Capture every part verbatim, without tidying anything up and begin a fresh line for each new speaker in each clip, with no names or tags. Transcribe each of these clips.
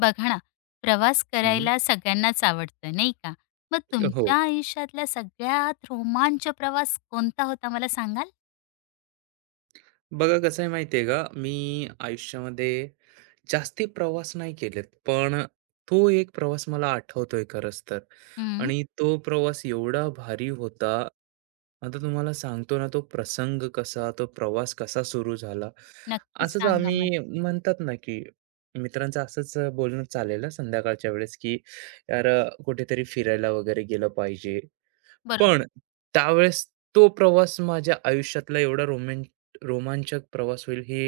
बघा ना, प्रवास
हं,
करायला सगळ्यांनाच आवडतं, नाही का? मग
हो.
तुमच्या आयुष्यातला सगळ्यात रोमांच प्रवास कोणता होता मला सांगाल?
बघा कसं आहे माहिती का, मी आयुष्यामध्ये जास्ती प्रवास नाही केलेत, पण तो एक प्रवास मला आठवतोय खरंच तर
हं.
आणि तो प्रवास एवढा भारी होता. आता तुम्हाला सांगतो ना तो प्रसंग कसा, तो प्रवास कसा सुरू झाला.
नक्कीच
असंच
सांगा
आम्ही
मला.
म्हणतात ना, की मित्रांचं असंच बोलणं चाललेलं संध्याकाळच्या वेळेस, की "यार अ, कुठेतरी फिरायला वगैरे गेलं पाहिजे." पण
बरोबर.
त्यावेळेस तो प्रवास माझ्या आयुष्यातला एवढा रोमॅन रोमांचक प्रवास होईल हे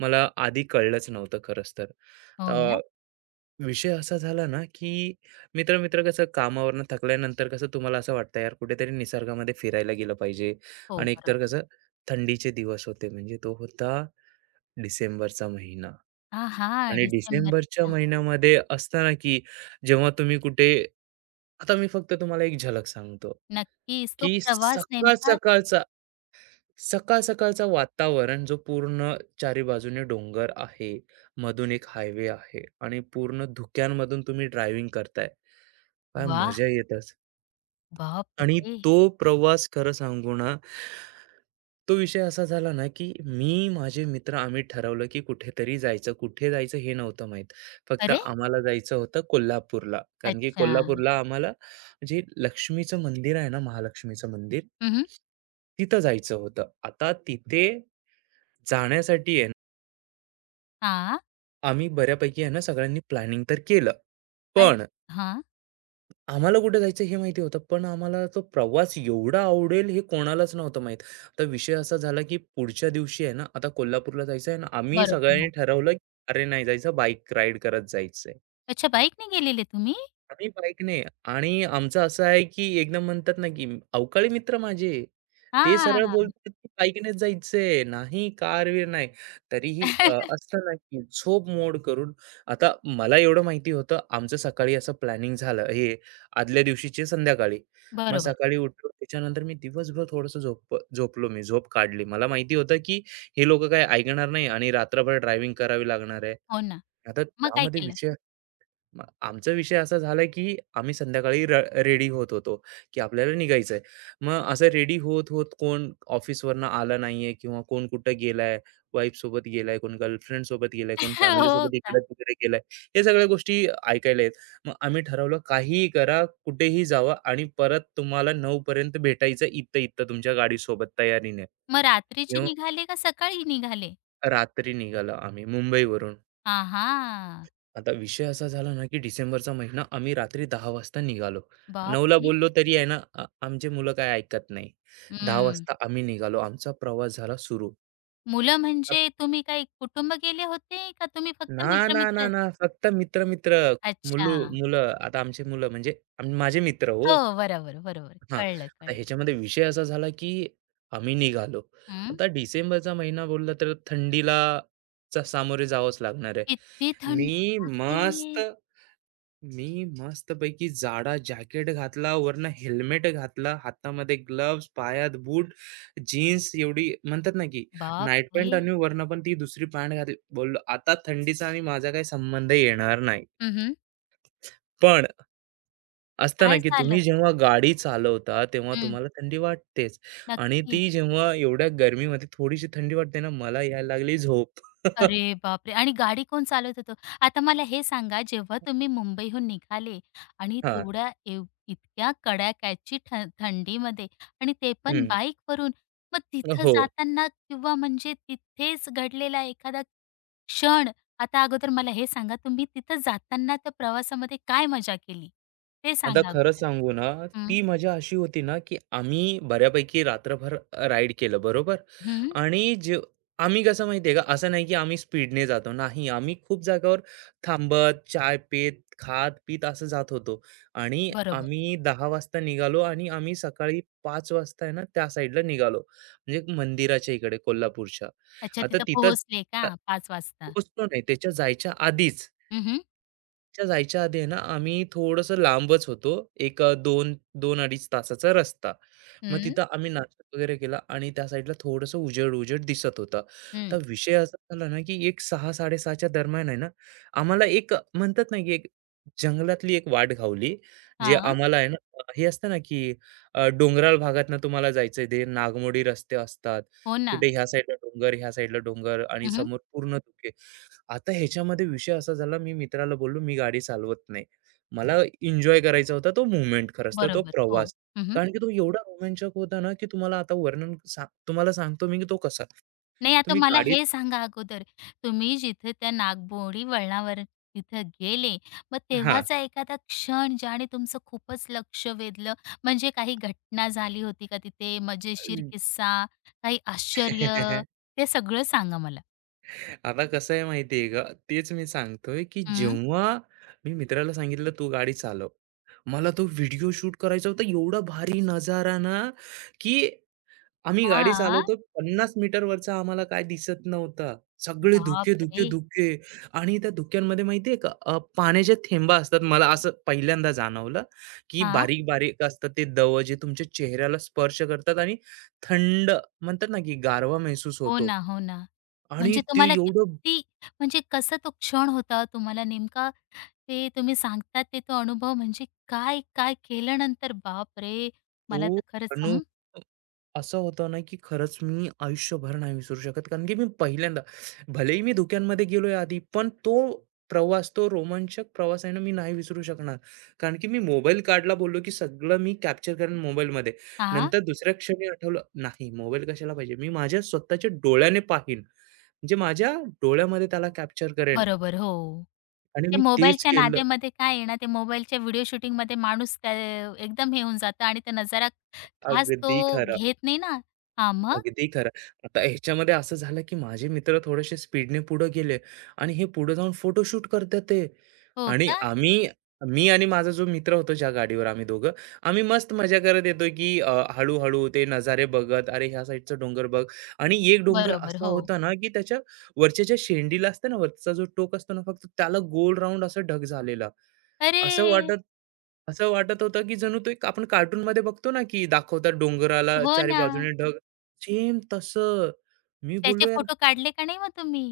मला आधी कळलंच नव्हतं खरंच तर.
हो
तर
ना?
विषय असा झाला ना, की मित्र-मित्र कसं कामावरनं थकल्यानंतर कसं तुम्हाला असं वाटतं यार कुठेतरी निसर्गामध्ये फिरायला गेलं पाहिजे
हो,
आणि एकतर
बरोबर.
कसं थंडीचे दिवस होते म्हणजे तो होता डिसेंबरचा महिना
आहा!
आणि डिसेंबरच्या
डिसेंबरचा.
महिन्यामध्ये असताना, की जेव्हा तुम्ही कुठे आता मी फक्त तुम्हाला एक झलक सांगतो.
नक्कीच. तो
की
प्रवास
सकाळ
नेमका
सकाळचा सकाळ सकाळचा वातावरण जो पूर्ण चारी बाजूने डोंगर आहे, मधून एक हायवे आहे आणि पूर्ण धुक्यांमधून तुम्ही ड्रायव्हिंग करताय. काय
वाह!
मजा येतच. आणि
बापरे!
तो प्रवास खरं सांगू ना, तो विषय असा झाला ना, की मी, माझे मित्र आम्ही ठरवलं, की कुठेतरी जायचं. कुठे जायचं हे नव्हतं माहीत. फक्त
अरे?
आम्हाला जायचं होतं कोल्हापूरला. कारण की
अच्छा.
कोल्हापूरला आम्हाला जे लक्ष्मीचं मंदिर आहे ना, महालक्ष्मीचं मंदिर,
हं, हं.
तिथं जायचं होतं. आता तिथे जाण्यासाठी आहे ना, आम्ही बऱ्यापैकी आहे ना, सगळ्यांनी प्लॅनिंग तर केलं.
अ
पण
हां.
आम्हाला कुठे जायचं हे माहिती होतं, पण आम्हाला तो प्रवास एवढा आवडेल हे कोणालाच नव्हतं माहीत. आता विषय असा झाला, की पुढच्या दिवशी आहे ना, आता कोल्हापूरला जायचं आहे आणि आम्ही
बरोबर.
सगळ्यांनी
हो.
ठरवलं, की "अरे, नाही जायचं, बाईक राईड करत जायचंय."
अच्छा, बाईकने गेलेले तुम्ही?
आम्ही बाईकने आणि आमचं असं आहे की एकदम म्हणतात ना की अवकाळी मित्र माझे ते सरळ
हां.
बोलतात की बाईकनेच जायचंय नाही कारवीर नाही तरीही अ, असतं ना की झोप मोड करून आता मला एवढं माहिती होतं आमचं सकाळी असं प्लॅनिंग झालं हे आदल्या दिवशीचे संध्याकाळी मग
बरोबर.
सकाळी उठलो त्याच्यानंतर मी दिवसभर थोडंसं झोप झोपलो मी झोप काढली मला माहिती होतं की हे लोक काय ऐकणार नाही आणि रात्रभर ड्रायव्हिंग करावी लागणार आहे
हो ना.
आता
मग काय
त्यामध्ये
केलं?
विषय मग आमचा विषय असा झाला की आम्ही संध्याकाळी र रेडी होत होतो, की आपल्याला निघायचंय. मग असं रेडी होत, होत कोण ऑफिसवरनं आला नाहीये किंवा कोण कुठं गेलाय, वाईफसोबत गेलाय, कोण गर्लफ्रेंडसोबत गेलाय, कोण
हो
फॅमिलीसोबत
का?
इकडे-तिकडे गेलाय. हे सगळ्या गोष्टी ऐकायला आहेत. मग आम्ही ठरवलं काहीही करा, कुठेही जावा आणि परत तुम्हाला नऊ पर्यंत भेटायचं इथं, इथं तुमच्या गाडीसोबत तयारीने.
मग रात्रीचे
तेव्हा
निघाले का सकाळी निघाले?
रात्री निघालो आम्ही मुंबईवरून.
आहा!
आता विषय असा झाला ना, की डिसेंबरचा महिना आम्ही रात्री दहा वाजता निघालो. नऊला
बापरे!
बोललो तरी आहे ना, आ आमची मुलं काही ऐकत नाही. दहा
हं.
वाजता आम्ही निघालो. आमचा प्रवास झाला सुरू.
मुलं
अप
म्हणजे तुम्ही काही कुटुंब गेले होते का तुम्ही फक्त
ना, ना, ना,
मित्र-मित्रच?
ना. फक्त मित्र-मित्र,
अच्छा.
मुलू मुलं. आता आमची मुलं म्हणजे आम माझे मित्र हो.
हो, बरोबर, बरोबर.
हां.
कळलं,
आता
कळलं.
ह्याच्यामध्ये विषय असा झाला, की आम्ही निघालो.
हं.
आता डिसेंबरचा महिना बोलला तर थंडीला चा सामोरे जावंच लागणार आहे.
किती थंडी
मी मस्त
राहते.
मी मस्तपैकी जाडा जॅकेट घातला, वरनं हेल्मेट घातला, हातामध्ये ग्लोव्हज, पायात बूट, जीन्स एवढी म्हणतात ना, की नाईट पॅन्ट
बापरे!
आणि वरनं पण ती दुसरी पॅन्ट घातली. बोललो, "आता थंडीचा आणि माझा काही संबंध येणार नाही."
हं, हं.
पण असतं ना,
काय
की
झालं?
तुम्ही जेव्हा गाडी चालवता, तेव्हा
हं.
तुम्हाला थंडी वाटतेच आणि ती
नक्कीच.
जेव्हा एवढ्या गरमीमध्ये थोडीशी थंडी वाटते ना, मला यायला लागली झोप.
अरे बापरे! आणि गाडी कोण चालवत होतं? आता मला हे सांगा, जेव्हा तुम्ही मुंबईहून निघाले आणि
हां,
तेवढ्या एव इतक्या कडाक्याची थ थंडीमध्ये आणि ते पण
हं.
बाईकवरून, मग तिथं
हो.
जाताना किंवा म्हणजे तिथेच घडलेला एखादा क्षण, आता अगोदर मला हे सांगा, तुम्ही तिथं जाताना त्या प्रवासामध्ये काय मजा केली? ते
आता
सांगा
खरं
अगोदर.
सांगू ना,
हं,
ती मजा अशी होती ना, की आम्ही बऱ्यापैकी रात्रभर राईड केलं बरोबर
हं.
आणि जे आम्ही कसं माहिती आहे का, असं नाही की आम्ही स्पीडने जातो. नाही, आम्ही खूप जागावर थांबत, चाय पेत, खात पीत असं जात होतो आणि
बरोबर.
आम्ही दहा वाजता निघालो आणि आम्ही सकाळी पाच वाजता आहे ना, त्या साईडला निघालो. म्हणजे मंदिराच्या इकडे कोल्हापूरच्या.
अच्छा,
आता
तिथं
तिथं
पोहोचले का
अ,
पाच वाजता?
पोहोचलो नाही त्याच्या जायच्या आधीच.
हं, हं.
च्या जायच्या आधी आहे ना, आम्ही थोडंसं लांबच होतो. एक अ, दोन, दोन अडीच तासाचा रस्ता. मग
हं,
तिथं आम्ही नाश्ता वगैरे केला आणि त्या साईडला थोडंसं उजेड-उजेड दिसत होता.
हं.
तर विषय असा झाला ना, की एक सहा 630च्या दरम्यान आहे ना, आम्हाला एक अ, म्हणतात ना, की एक जंगलातली एक वाट घावली. जे
हां.
आम्हाला आहे ना, अ, हे असतं ना, की अ, डोंगराळ भागातनं तुम्हाला जायचं ते नागमोडी रस्ते असतात.
हो ना.
कुठे ह्या साईडला डोंगर, ह्या साईडला डोंगर आणि समोर पूर्ण धुके. आता ह्याच्यामध्ये विषय असा झाला, मी मित्राला बोललो, "मी गाडी चालवत नाही. मला एन्जॉय करायचा होता तो मूव्हमेंट खरंच तर, तो
बरोबर. हो.
प्रवास."
हं, हं.
कारण की तो एवढा रोमांचक होता ना, की तुम्हाला आता वर्णन सा तुम्हाला सांगतो मी की तो कसा.
नाही, आता
तुम्ही
मला
गाडी
हे सांगा अगोदर, तुम्ही जिथे त्या नागमोडी वळणावर तिथं गेले, मग
हां.
तेव्हाचा एखादा क्षण ज्याने तुमचं खूपच लक्ष वेधलं, म्हणजे काही घटना झाली होती का तिथे? मजेशीर किस्सा, काही आश्चर्य, ते सगळं सांगा मला?
आता कसं आहे माहिती का? तेच मी सांगतोय, की
हं.
जेव्हा मी मित्राला सांगितलं, "तू गाडी चालव." मला तो व्हिडिओ शूट करायचा होता. एवढा भारी नजारा ना, की आम्ही गाडी
हां.
चालवतोय पन्नास मीटरवरचा आम्हाला काय दिसत नव्हता. सगळे धुके, धुके,
बापरे!
धुके आणि त्या धुक्यांमध्ये माहितीये का अ, पाण्याच्या थेंबा असतात. मला असं पहिल्यांदा जाणवलं, की
हां.
बारीक-बारीक असतात ते दव जे तुमच्या चेहऱ्याला स्पर्श करतात आणि थंड म्हणतात ना, की गारवा महसूस
हो
होतो.
ना, हो ना.
आणि
म्हणजे
ते
तुम्हाला
एवढं
किती म्हणजे कसा तो क्षण होता? तुम्हाला नेमका ते तुम्ही सांगतात ते तो अनुभव म्हणजे काय, काय केलं नंतर बापरे! मला
तो
तर खरंच
अनु
हं,
असं होतं ना, की खरंच मी आयुष्यभर नाही विसरू शकत. कारण की मी पहिल्यांदा भलेही मी धुक्यांमध्ये गेलोय आधी, पण तो प्रवास, तो रोमांचक प्रवास आहे ना, मी नाही विसरू शकणार. कारण की मी मोबाईल काढला बोललो, की सगळं मी कॅप्चर करेन मोबाईलमध्ये.
हां,
नंतर दुसऱ्या क्षणी आठवलं, नाही मोबाईल कशाला पाहिजे? मी माझ्या स्वतःच्या डोळ्याने पाहीन. म्हणजे माझ्या डोळ्यामध्ये त्याला कॅप्चर करेन
बरोबर. हो,
आणि
ते
मी तेच
मोबाईलच्या
केलं.
नाद्यामध्ये काय आहे ना, ते मोबाईलच्या व्हिडिओ शूटिंगमध्ये माणूस त्या एकदम हे होऊन जातो आणि तो नजारा खास
अगदी
तो
खरं.
घेत नाही ना. हां, मग?
अगदी खरं. आता ह्याच्यामध्ये असं झालं, की माझे मित्र थोडेसे स्पीडने पुढे गेले आणि हे पुढे जाऊन फोटोशूट करतात ते
हो
आणि
का?
आम्ही मी आणि माझा जो मित्र होतो ज्या गाडीवर आम्ही दोघं, आम्ही मस्त मजा करत येतो, की अ, हळू ते नजारे बघत, "अरे, ह्या साईडचा डोंगर बघ." आणि एक डोंगर
बरोबर.
असा
हो.
होता ना, की त्याच्या वरच्या ज्या शेंडीला असते ना, वरचा जो टोक असतो ना, फक्त त्याला गोल राउंड असा ढग झालेला.
अरे!
असं वाटत असं वाटत होतं, की जणू तो एक आपण कार्टूनमध्ये बघतो ना, की दाखवतात डोंगराला
हो
चारी
ना.
बाजूने ढग सेम तसं. मी बोललो,
त्याचे
"यार,
फोटो काढले का नाही मग तुम्ही?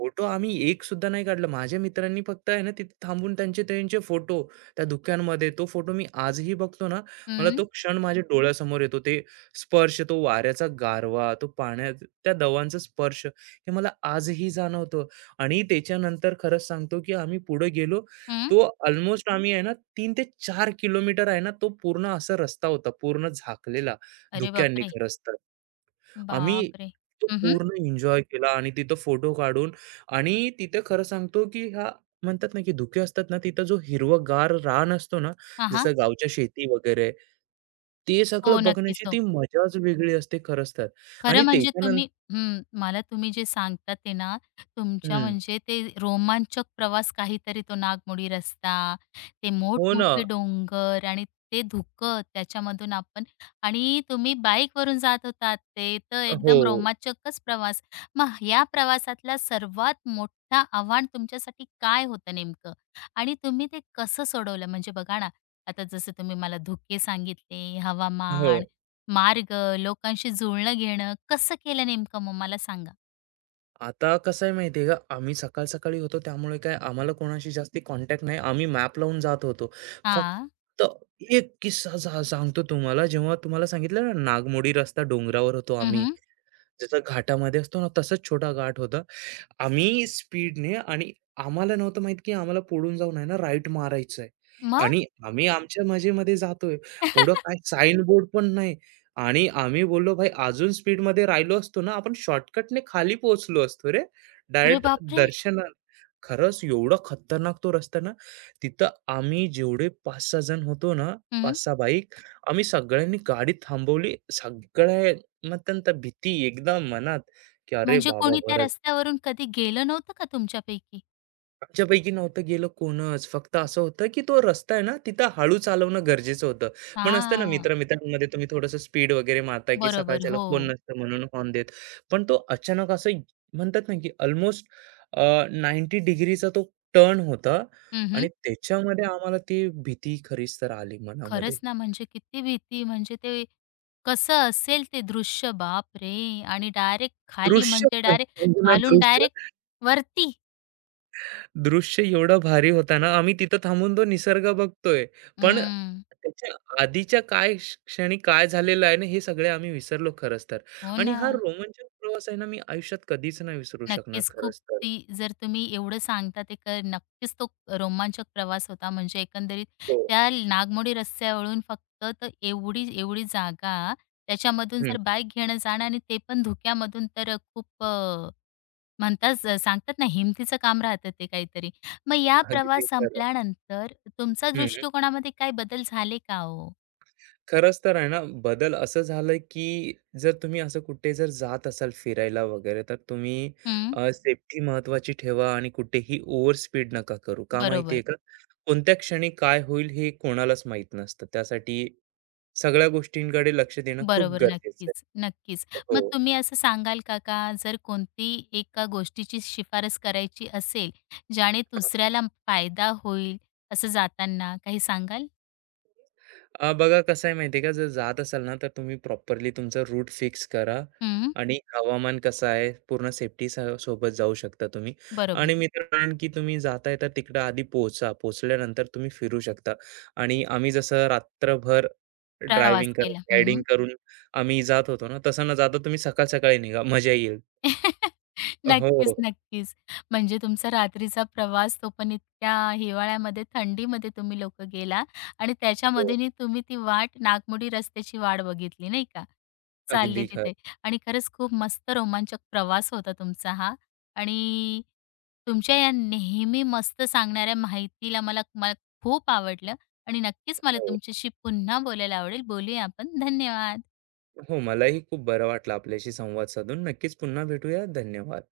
फोटो आम्ही एक सुद्धा नाही काढला." माझ्या मित्रांनी फक्त आहे ना तिथे थांबून त्यांचे त्यांचे फोटो त्या धुक्यांमध्ये, तो फोटो मी आजही बघतो ना, मला
हं,
तो क्षण माझ्या डोळ्यासमोर येतो. ते स्पर्श, तो वाऱ्याचा गारवा, तो पाण्यात त्या दवांचा स्पर्श, हे मला आजही जाणवतं. आणि त्याच्यानंतर खरंच सांगतो, की आम्ही पुढे गेलो.
हं.
तो अल्मोस्ट आम्ही आहे ना तीन ते चार किलोमीटर आहे ना, तो पूर्ण असा रस्ता होता, पूर्ण झाकलेला
अरे
धुक्यांनी
बापरे!
खरंच तर. आम्ही
बापरे!
तो
हं, हं.
पूर्ण एन्जॉय केला आणि तिथं फोटो काढून आणि तिथं खरं सांगतो, की ह्या म्हणतात ना, की धुके असतात ना, तिथं जो हिरवागार रान असतो ना,
हां,
जसं गावच्या शेती वगैरे, ते
हो,
सगळं
नक्कीच.
बघण्याची
हो.
ती मजाच वेगळी असते खरंच तर
खरं
आणि
म्हणजे
त्याच्यानंतर
तुम्ही हं, मला तुम्ही जे सांगतात ते ना, तुमच्या म्हणजे ते रोमांचक प्रवास काहीतरी तो नागमोडी रस्ता, ते
हो ना.
मोठमोठे डोंगर आणि ते धुकं त्याच्यामधून आपण आणि तुम्ही बाईकवरून जात होतात. ते तर एकदम
हो,
रोमांचकच प्रवास. मग या प्रवासातला सर्वात मोठा आव्हान तुमच्यासाठी काय होतं नेमकं? आणि तुम्ही ते कसं सोडवलं? म्हणजे बघा ना, आता जसं तुम्ही मला धुके सांगितले,
हो.
हवामान मार्ग, लोकांशी जुळणं घेणं कसं केलं नेमकं मग मला सांगा?
आता कसं आहे माहिती आहे का, आम्ही सकाळ-सकाळी होतो त्यामुळे काय आम्हाला कोणाशी जास्ती कॉन्टॅक्ट नाही. आम्ही मॅप लावून जात होतो.
हां.
फक्त एक किस्सा सा सांगतो तुम्हाला. जेव्हा तुम्हाला सांगितलं ना, नागमोडी रस्ता डोंगरावर होतो आम्ही.
हं,
जसा घाटामध्ये असतो ना, तसाच छोटा घाट होता. आम्ही स्पीडने आणि आम्हाला नव्हतं माहित, की आम्हाला पुढून जाऊन आहे ना राईट मारायचंय
मग?
आणि आम्ही आमच्या मजेमध्ये जातोय. पुढं काय साइन बोर्ड पण नाही आणि आम्ही बोललो, "भाई अजून स्पीडमध्ये राहिलो असतो ना, आपण शॉर्टकटने खाली पोहोचलो असतो रे."
अरे
डायरेक्ट
बापरे!
दर्शन खरंच एवढा खतरनाक तो रस्ता ना, तिथं आम्ही जेवढे पाच सहा जण होतो ना,
हं.
पाच सहा बाईक, आम्ही सगळ्यांनी गाडी थांबवली. सगळ्या मग त्यांना भीती एकदम मनात, की "अरे
म्हणजे
बाबा
कोणी त्या
बरं
रस्त्यावरून कधी गेलं नव्हतं का तुमच्यापैकी?
आमच्यापैकी नव्हतं गेलं कोणच. फक्त असं होतं, की तो रस्ता आहे ना, तिथं हळू चालवणं गरजेचं होतं. पण असतं ना
हां.
मित्र-मित्रांमध्ये तुम्ही थोडंसं स्पीड वगैरे मारता, की
बरोबर.
सकाळच्याला
हो.
कोण नसतं म्हणून हॉर्न देत. पण तो अचानक असं इ- म्हणतात ना, की अल्मोस्ट अ, डिग्रीचा तो टर्न होता
हं, हं.
आणि त्याच्यामध्ये आम्हाला ती भीती खरीच तर आली मनामध्ये.
खरंच ना, म्हणजे किती भीती म्हणजे ते कसं असेल ते दृश्य बापरे! आणि डायरेक्ट खाली
दृश्य
म्हणजे डायरेक्ट
संपूर्ण
खालून
दृश्य
डायरेक्ट वरती.
दृश्य एवढा भारी होता ना, आम्ही तिथं थांबून तो निसर्ग बघतोय. पण
हं.
त्याच्या आधीच्या काय क्ष क्षणी काय झालेलं आहे ना, हे सगळे आम्ही विसरलो खरंच तर.
हो
आणि
ना.
हा रोमांचक प्रवास आहे ना, मी आयुष्यात कधीच नाही विसरू शकणार
नक्कीच. खूप
खरंच तर.
ती जर तुम्ही एवढं सांगता ते क नक्कीच तो रोमांचक प्रवास होता. म्हणजे एकंदरीत
हो.
त्या नागमोडी रस्त्यावरून फक्त तर एवढी एवढी जागा, त्याच्यामधून
हं.
जर बाईक घेणं जाणं आणि ते पण धुक्यामधून तर अ, खूप अ, म्हणतात सांगतात ना हिमतीचं काम राहतं ते काहीतरी. मग या
अगदी
प्रवास
खरं.
संपल्यानंतर तुमच्या
हं.
दृष्टिकोनामध्ये काही बदल झाले का हो?
खरंच तर आहे ना, बदल असं झालं की जर तुम्ही असं कुठे जर जात असाल फिरायला वगैरे, तर तुम्ही
हं,
अ, सेफ्टी महत्त्वाची ठेवा आणि कुठेही ओव्हर स्पीड नका करू. का माहिती
बरोबर.
आहे का? कोणत्या क्षणी काय होईल हे कोणालाच माहीत नसतं. त्यासाठी सगळ्या गोष्टींकडे लक्ष देणं खूप
बरोबर.
गरजेचं आहे.
नक्कीच, नक्कीच. मग
हो.
तुम्ही असं सांगाल का, का जर कोणती एका गोष्टीची शिफारस करायची असेल, ज्याने दुसऱ्याला फायदा होईल असं जाताना काही सांगाल?
अ, बघा कसं आहे माहिती आहे का, जर जात असाल ना, तर तुम्ही प्रॉपरली तुमचा रूट फिक्स करा
हं,
आणि हवामान कसं आहे, पूर्ण सेफ्टीसह सोबत जाऊ शकता तुम्ही
बरोबर.
आणि मी तर म्हणेन की तुम्ही जाताय तर तिकडं आधी पोहोचा. पोहोचल्यानंतर तुम्ही फिरू शकता आणि आम्ही जसं रात्रभर
प्रवास
ड्रायव्हिंग करून,
केला.
रायडिंग करून आम्ही जात होतो ना, तसं न जाता तुम्ही सकाळ-सकाळी निघा, मजा येईल.
नक्कीच,
हो,
नक्कीच. म्हणजे तुमचा रात्रीचा प्रवास तो पण इतक्या हिवाळ्यामध्ये, थंडीमध्ये तुम्ही लोक गेला आणि
हो.
त्याच्यामधूनही तुम्ही ती वाट, नागमोडी रस्त्याची वाट बघितली, नाही का? चालले
अगदी खरं.
तिथे आणि खरंच खूप मस्त रोमांचक प्रवास होता तुमचा हा आणि तुमच्या या नेहमी मस्त सांगणाऱ्या माहितीला मला मला खूप आवडलं आणि नक्कीच मला
हो.
तुमच्याशी पुन्हा बोलायला आवडेल. बोलूया आपण. धन्यवाद.
हो, मलाही खूप बरं वाटलं आपल्याशी संवाद साधून. नक्कीच पुन्हा भेटूया. धन्यवाद.